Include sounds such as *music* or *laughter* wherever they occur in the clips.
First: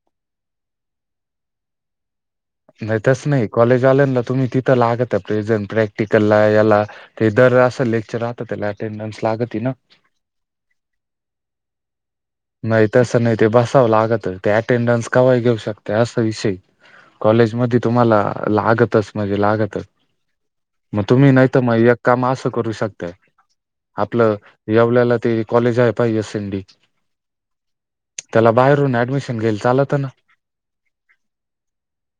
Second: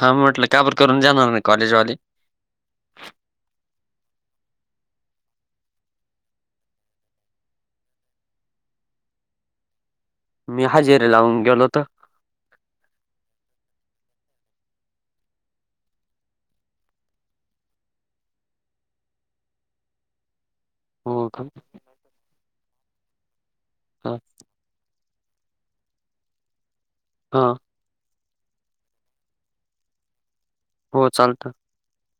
हा म्हटलं काबर करून जाणार नाही कॉलेजवाले नाही तस नाही कॉलेज आले ना तुम्ही तिथं लागत प्रेझेंट प्रॅक्टिकलला याला ते दर असं लेक्चर राहत त्याला अटेंडन्स लागती ना मी हजेरी लावून गेलो होतो नाही तसं नाही ते बसावं लागत ते अटेंडन्स कवाही घेऊ शकते असा विषय आहे कॉलेज मधी तुम्हाला लागतच म्हणजे लागतच मग हो तुम्ही का नाही तर मग एक काम असं करू शकता हा आपलं येवल्याला त कॉलेज आहे पाह सनडी हा त्याला बाहेरून ऍडमिशन घेईल चालत ना हो चालत.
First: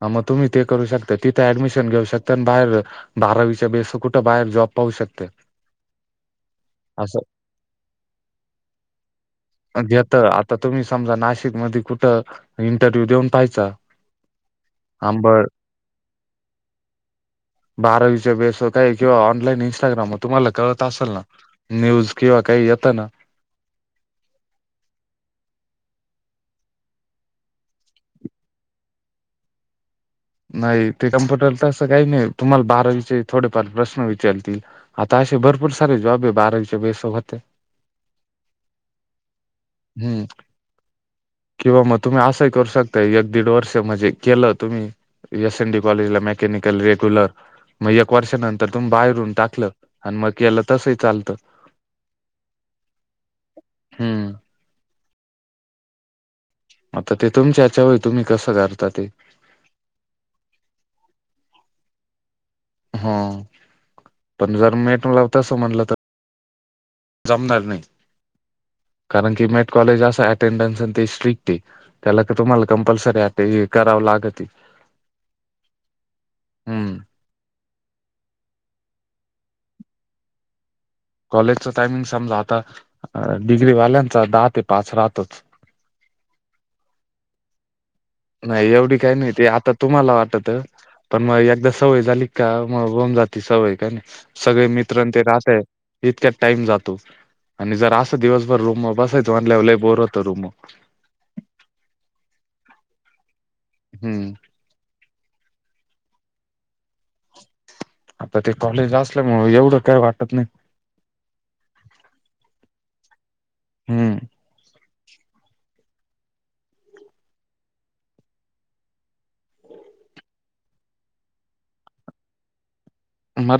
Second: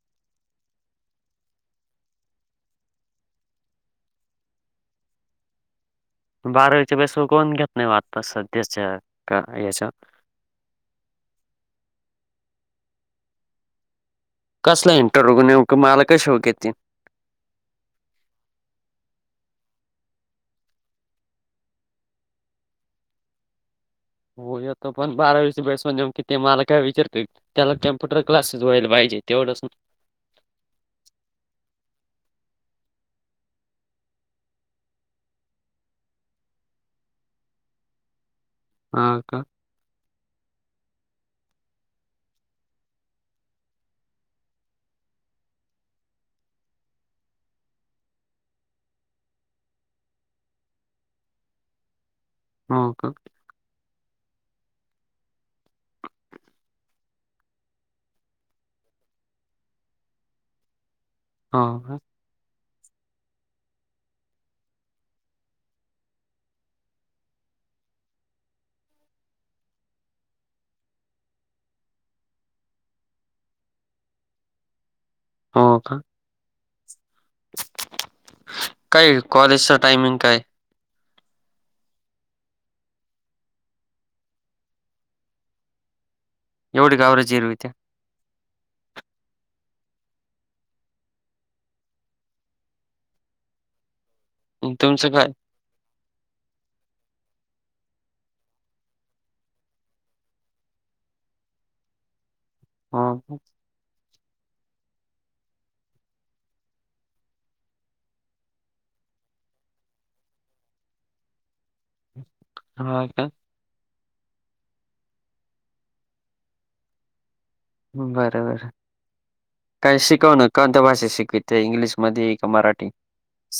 ह मग तुम्ही ते करू शकता. तिथं ऍडमिशन घेऊ शकता. आणि बाहेर बारावीच्या बेस कुठं बाहेर जॉब पाहू शकत्या. बारावीच्या बेसवर कोण घेत नाही हो आता सध्याच्या का याच्या घेत. आता तुम्ही समजा नाशिक मध्ये कुठं इंटरव्ह्यू देऊन पाहायचा. कसला आंबळ इंटरव्ह्यू नेमक मला कशावर घेतील. बारावीच्या बेसवर काही किंवा ऑनलाईन इन्स्टाग्रामवर तुम्हाला कळत असेल ना. न्यूज किंवा काही येत ना. हो येतो पण बारावीचे बेस मग ते मला काय विचारतील. त्याला कॅम्प्युटर क्लासेस व्हायला पाहिजे. तेवढंच नाही नाही ते कम्प्युटर तसं काही नाही. तुम्हाला बारावीचे थोडेफार प्रश्न विचारतील. आता असे भरपूर सारे जॉब आहे. बारावीच्या बेसवर होत्या. हा का हम्म किंवा मग तुम्ही असंही करू शकता एक दीड वर्ष म्हणजे केलं तुम्ही एस एन डी कॉलेज ला मेकॅनिकल रेग्युलर मग एक वर्षानंतर तुम्ही बाहेरून टाकलं. आणि मग केलं. तसही चालतं. *inaudible* हो का हम्म आता ते तुमच्या याच्यावर आहे. तुम्ही कसं करता ते. हो का हो पण जर मेट लाव तस म्हणलं तर जमणार नाही. कारण की मेट कॉलेज अस अटेंडन्स ते स्ट्रिक्ट आहे. त्याला तर तुम्हाला कंपल्सरी आता हे करावं लागते. हो का हम्म काय कॉलेजचा टाइमिंग काय? कॉलेजचा टायमिंग समजा आता डिग्री वाल्यांचा दहा ते पाच राहतोच. एवढी का बरं जिरवित्या. नाही एवढी काही नाही. ते आता तुम्हाला वाटत. पण मग एकदा सवय झाली का मग होउन जाती सवय का नाही. सगळे तुमचं मित्रन ते काय राहतय. इतक्यात टाइम जातो. आणि जर असं दिवसभर रूमवर बसायच म्हणाल्यावर लयी बोर होतं रूमवर. हा का हम्म आता ते कॉलेज असल्यामुळे एवढ काय वाटत नाही. ह का हम्म बर बर काही शिकवन कोणत्या भाषेत शिकवतात. इंग्लिशमध्ये का मराठी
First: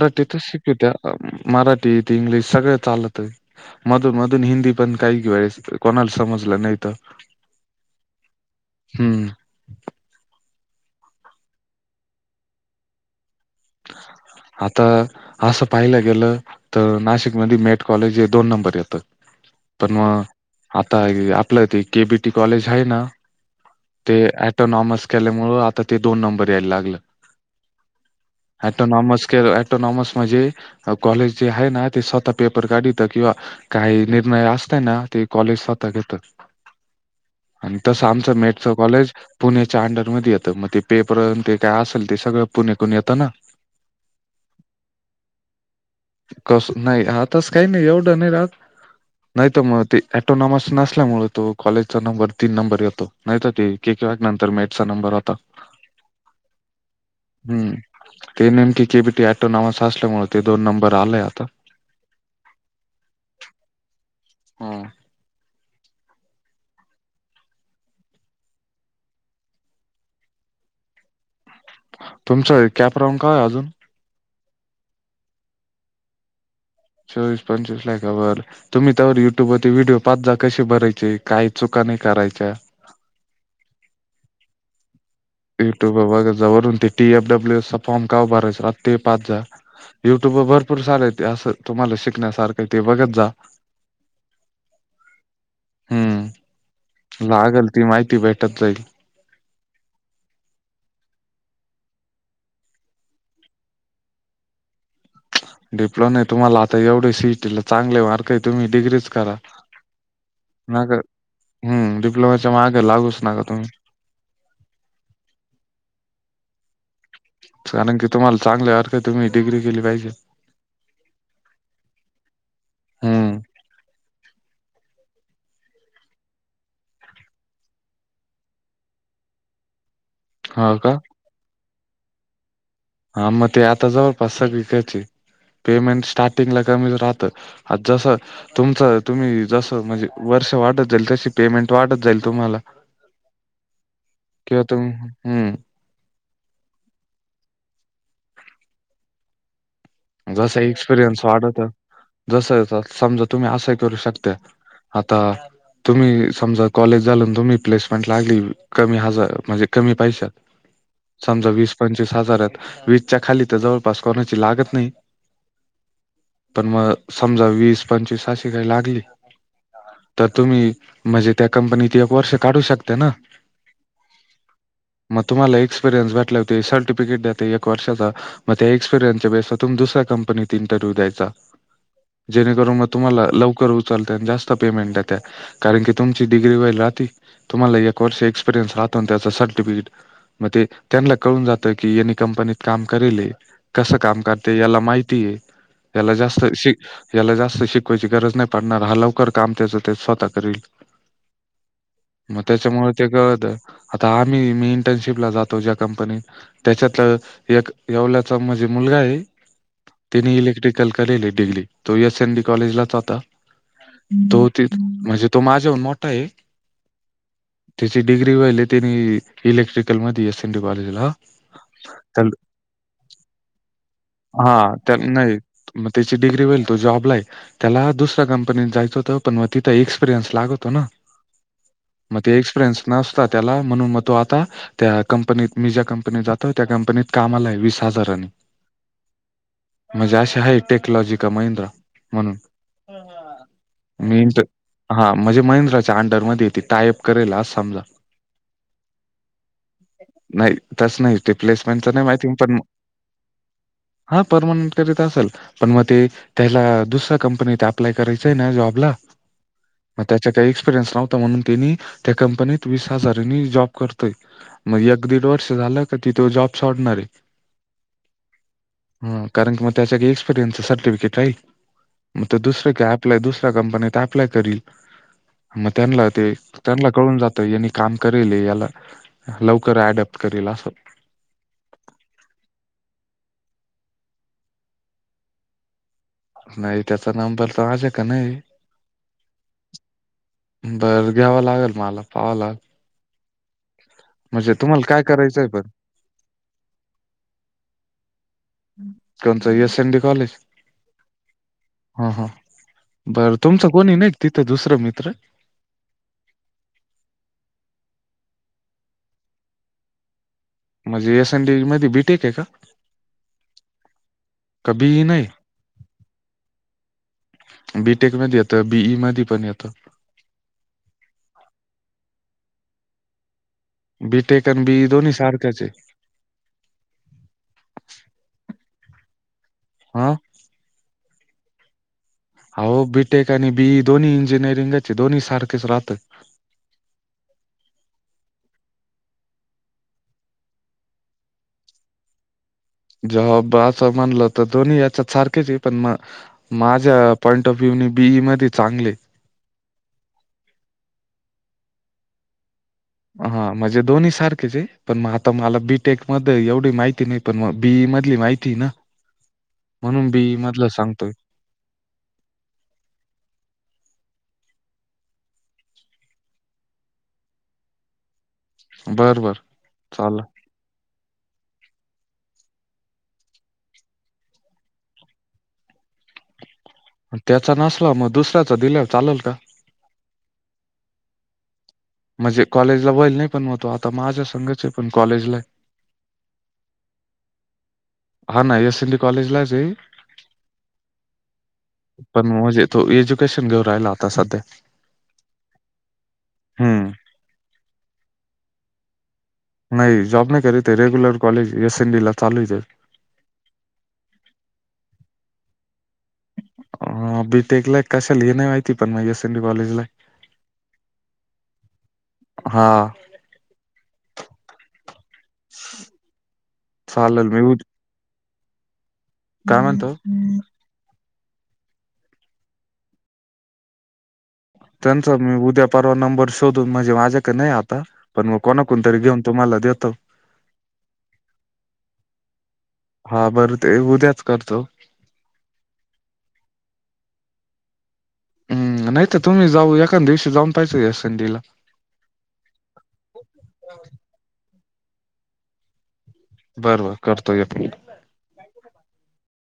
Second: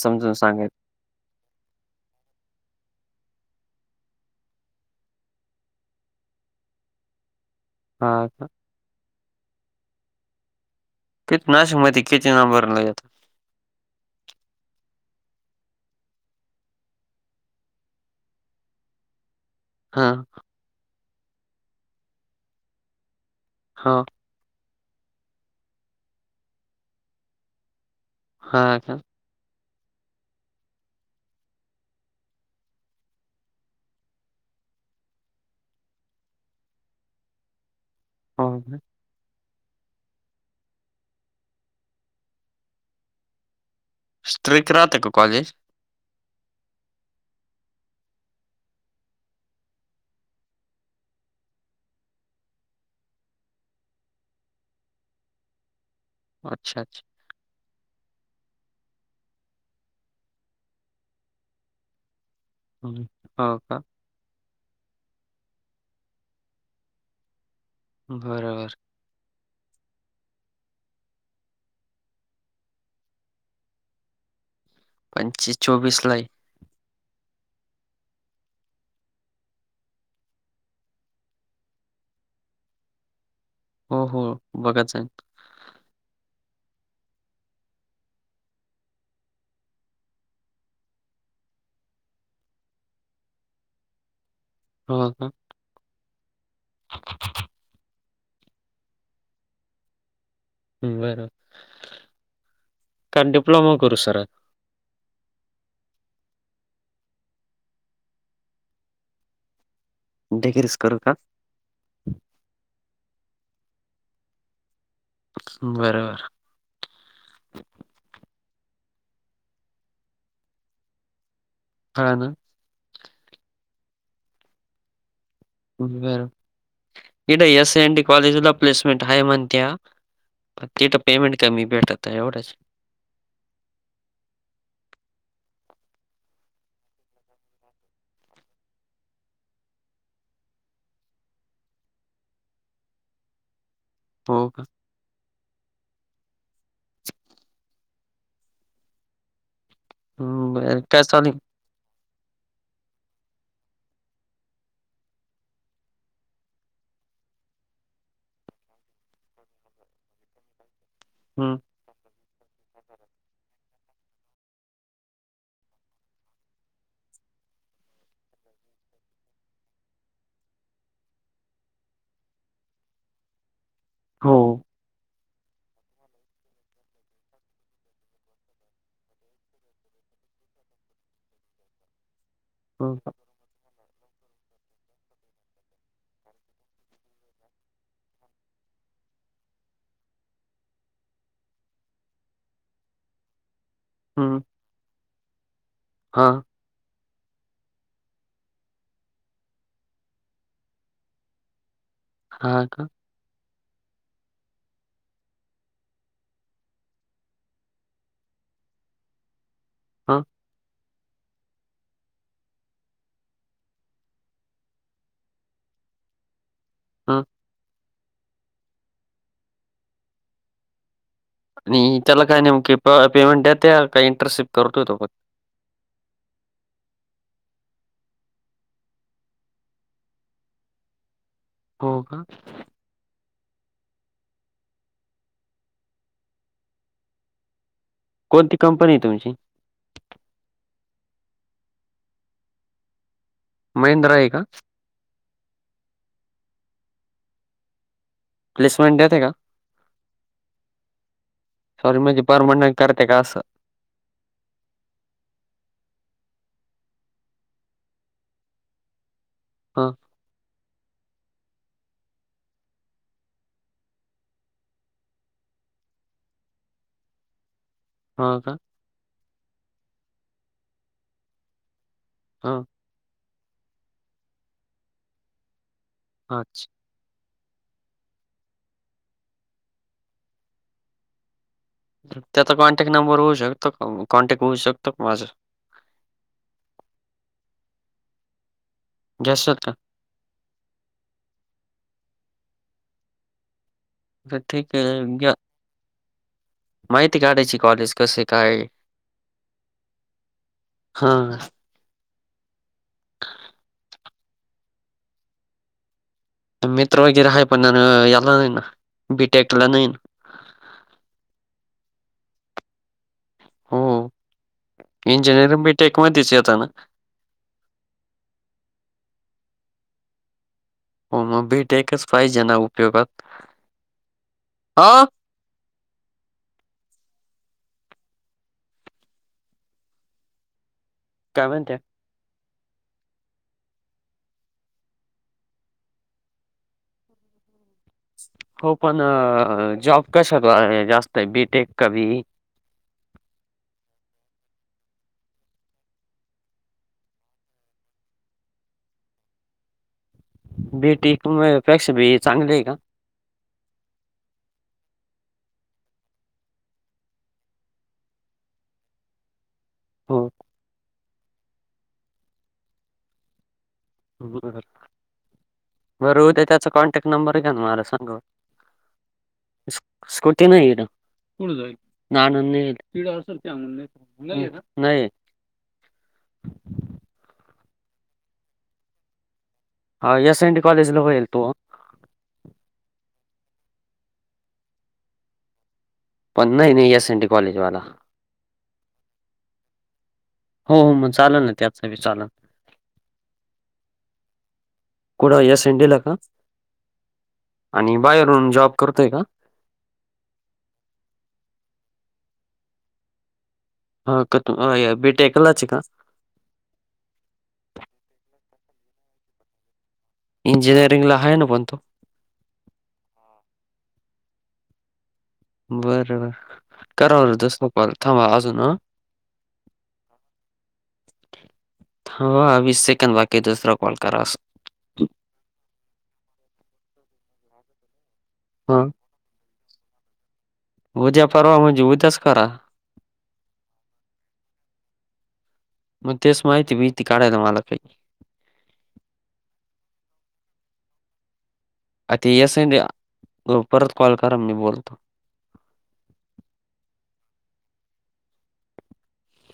समजून सांगाय शिकवित्या. मराठी ते इंग्लिश सगळ चालत. मधून मधून हिंदी पण काही वेळेस कोणाला समजलं नाही तर. हा का हम्म किती नाशिक मध्ये किती नंबरला येतात. आता असं पाहिला गेल तर नाशिकमध्ये मेट कॉलेज हे दोन नंबर येत. पण हा मग आता आपल तेे केबीटी कॉलेज आहे ना हा ते ऑटोनॉमस केल्यामुळं आता ते दोन नंबरला यायला लागलं. हा का एटोनॉमस के एऍटोनॉमस म्हणजे कॉलेज जे आहे ना ते स्वतः पेपर काढित किंवा काही निर्णय असतय ना ते कॉलेज स्वतः घेत. आणि तसं आमचं हो मेटचं का कॉलेज पुण्याच्या अंडरमध्ये येतं मग ते पेपर ते काय असेल ते सगळं पुण्यातून येतं ना स्ट्रिक्ट राहतं का कॉलेज? कस नाही आताच काही नाही एवढं नाही राहात. नाही तर म ते ॲटोनॉमस नसल्यामुळे तो कॉलेजचा नंबर तीन नंबर येतो. नाही तर ते केक वॅक नंतर मेटचा नंबर होता. अच्छा अच्छा. हम्म. ते नेमकी केबीटी ऍटोनॉमस असल्यामुळ ते दोन नंबर आलेय आता. हम् हो का. हा. बरोबर. तुमचं कॅप राऊन काय अजून? पंचस चोवीस लाई. चोवीस पंचवीस लाय का बर. तुम्ही त्यावर युट्युब वती व्हिडिओ पाच जा कशी भरायचे काही चुका नाही करायच्या हो हो बघत जाईन. युट्यूब ला बघा जा वरून ते टीएफ डब्ल्यू एस चा फॉर्म का उभरायच रात ते हो पाच जा. युट्यूब वर भरपूर चालय असं तुम्हाला शिकण्यासारखं ते बघत जा. *inaudible* हो ह. हम्म लागल ती माहिती भेटत जाईल. ह् बरोब का डीप्लोमा करू सरळ. डिप्लो नाही तुम्हाला आता एवढे सिटीला चांगले मार्क आहे तुम्ही डिग्रीच करा. डिग्रीच करू का? हम् डिप्लोमाच्या मा्ग लागूच नका तुम्ही. बरबर. चाण की तुम्हाला चांगले अरख तुम्ही डिग्री केली पाहिजे. ह ना. हम्म बर इड एस एन डी कॉलेजला प्लेसमेंट हाय म्हणत्या. हो तेत का पेमेंट कमी भेटता एवढंच. हा मग ते आता जवळपास सगळीकयचे पेमेंट स्टार्टिंग ला कमीच राहतं. अज स. तुमचं तुम्ही जस म्हणजे वर्ष वाढत जाईल तशी पेमेंट वाटत जाईल तुम्हाला. हो का किवतुम हम्म. हं. जस बरं काय एक्सपिरियन्स चालू वाढत जस समजा तुम्ही असं करू शकत्या. आता तुम्ही समजा कॉलेज झालून तुम्ही प्लेसमेंट लागली कमी हजार म्हणजे कमी पैशात समजा हं, वीस पंचवीस हजारात वीसच्या खाली तर जवळपास कोणाची लागत नाही - पण मग समजा वीस पंचवीस अशी काही लागली. तर तुम्ही म्हणजे त्या कंपनीत एक वर्ष काढू शकता ना. हो. मग तुम्हाला एक्सपिरियन्स भटले होते सर्टिफिकेट देत एक वर्षाचा मग त्या एक्सपिरियन्सच्या बेस वर तुम्ही दुसऱ्या कंपनीत इंटरव्यू द्यायचा जेणेकरून मग हं, तुम्हाला लवकर उचलताना जास्त - पेमेंट आहे त्या कारण की तुमची डग्री व राहती तुम्हाला एक वर्ष एक्सपिरियनस राहत अन् त्याचा सर्टिफिकेट मग ते त्यांना कळून जात की यांनी कंपनीत काम करेले कस काम हं. करते याला माहिती आहे याला हां, जास्त शे याला जास्त शिकवायची गरज नाही पडणार हा लवकर काम त्याच ते स्वतः करील. मग हां का? त्याच्यामुळे ते कळत आता आम्ही मी इंटर्नशिप ला जातो ज्या कंपनीत त्याच्यात एक येवल्याचा माझे मुलगा आहे हां, तिने इलेक्ट्रिकल कलेली डिग्री तो एस एन डी कॉलेजलाच होता. तो ते म्हणजे तो माझ्याहून मोठा आहे. हा ते डिग्री वहिले ते इलेक्ट्रिकल दि एस स एनटी काँलेजला नाही त्याला काय नेमके पेमेंट यते? हा नाही मग त्याची डिग्री वईल तो जॉबला ये. त्याला दुसऱ्या कंपनीत जायचं होतं पण मग तिंथ एक्सपिरियन्स लागतो ना. हो मग का? ते एक्सपिरियन्स नसता त्याला म्हणून मग तो आता त्या कंपनीत मी ज्या कंपनीत जातो त्या कंपनीत काम आला आहे वीस हजाराने. कोणती कंपनी आहे तुमची? म्हणजे अे आहे टेक्नॉलॉजी का महिंद्रा म्हणून मी. आहे का? हा म्हणजे महिंद्राच्या अंडरमध्ये ये टायप करायला अस समजा. प्लेसमेंट देते का? नाही तस नाही. ते प्लेसमेनट सॉरी म्हणजे परमनंट करते आसं. हा परमनंट करीत असेल. पण मग ते त्याला दुसऱ्या कंपनीत अप्लाय करायचंय ना जॉबला. हां, मग त्याचा काही एक्सपिरियन्स नव्हता म्हणून त्यांनी त्या कंपनीत वीस हजारांनी जॉब करतोय. मग एक दीड वर्ष झालं का तो जॉब सोडणार आहे. हो का? कारण मग त्याच्या एक्सपिरियन्सच सर्टिफिकेट आहे मग हां, दुसरं मग दुसऱ्या कंपनीत अप्लाय करेल मग त्यांना ते अच्छा. त्यांना कळून जात यांनी काम करेल याला लवकर अडप्ट करेल असं त्याचा कॉन्टॅक्ट नंबर होऊ शकतो कॉन्टॅक्ट होऊ शकतो का माझं? नाही त्याचा नंबर तर माझ्याक नाही. गॅस होता बरं घ्यावं लागेल मला पाहावं ला. तर म्हणजे ठीक तुम्हाला काय आहे घ्या. करायचंय पण? माहिती काढायची कॉलेज कसे? कोणतं एस एन डी कॉलेज? हां, हा हा बरं तुमचं कोणी नाही तिथं दुसरं मित्र? मित्र वगैर हाय पण न एला न ना बी टेक ला नयी. म्हणजे एसएन डी मध्ये बीटेक आहे का? हो. का बीई नाही इंजिनिअरिंग बीटेक मध्येच येत ना? बीटेक मध्ये येतं बीई मध्ये पण येतं. हो मग बीटेकच पाहीजे ना उपयोगात. बी टेक अन बीई अ दोनही सारख्याचे. हम काय म्हणत्या? आलो बीटेक आणि बीई दोन्ही इंजिनिअरिंगचे दोन्ही सारखेच राहत हो पण जॉब कशात आहे जास्त आहे बीटेक का बीड? जाँब असं म्हणलं तर दोन्ही याच्यात सारखेच पण मग माझ्या पॉईंट ऑफ व्ह्यू बीई मध्ये चांगले बी टेक पेक्षा बीई चांगलंये का? हा म्हणजे दोन्ही सारखेच आहे पण मग आता मला बीटेक मध्ये एवढी माहिती नाही. पण मग बीई मधली माहिती ना म्हणून हो बीई मधलं सांगतोय. बर बरं उद्या त्याचा कॉन्टॅक्ट नंबर घ्या ना मला सांगा हो बरं, बरं. स्कु चालेल. स्कुल नाही येल कुठ जाईल नाल अस नय ऐना नय ऐ त्याचा नसला मग दुसऱ्याचा दिलावर चालेल का हा एस एन टी कॉलेजला होईल तो म्हणजे कॉलेजला बईल नाही पण मग तो आता माझ्या संघाच आहे पण कॉलेजला पण् नाही नाही एस एन टी कॉलेजवाला हा ना एस एंटी कॉलेज लाच आहे हो हो मग चालेल ना त्याचा बी चालेल. पण म्हजे तू एज्युकेशन घेऊ राहिला आता सध्या कुड या सेडिला का हम्म बाहेरणून जॉब करतोय का नय जॉब नाही कररी ते regular college S N D ला चालूच हा कोतो ओये बेटी टेकयलाच च ऐका ह बीटेक ला हाय का नाही माहिती पण म एस एडी कॉलेज ला इंजिनिअरिंग ला हाय ना पण तो हा बर बर कराव चालेल. र मी उद दसत कॉल थांब अजून ह काय म्हणतो हो वीस सेकंंद बाकी दुसरा कॉल करास त्यांचा मी उद्या परवा नंबर शोधून म्हणजे माझ्या का नाही आता पण मग हा कोणाकणतरी घेऊन तुम्हाला देतो उध्या पर्वा मजे उत्याच करा हा बरं ते उद्याच करतो मग तेच माहिती भीती काढायला मला लागली हम् नाय तर तुम्ही जाऊ एखा दिवशी जाऊन पाहिजे ऐसेनडिला आ ते येस परत कॉल करा मी बोलतो बर बर करतोय एक मिनिट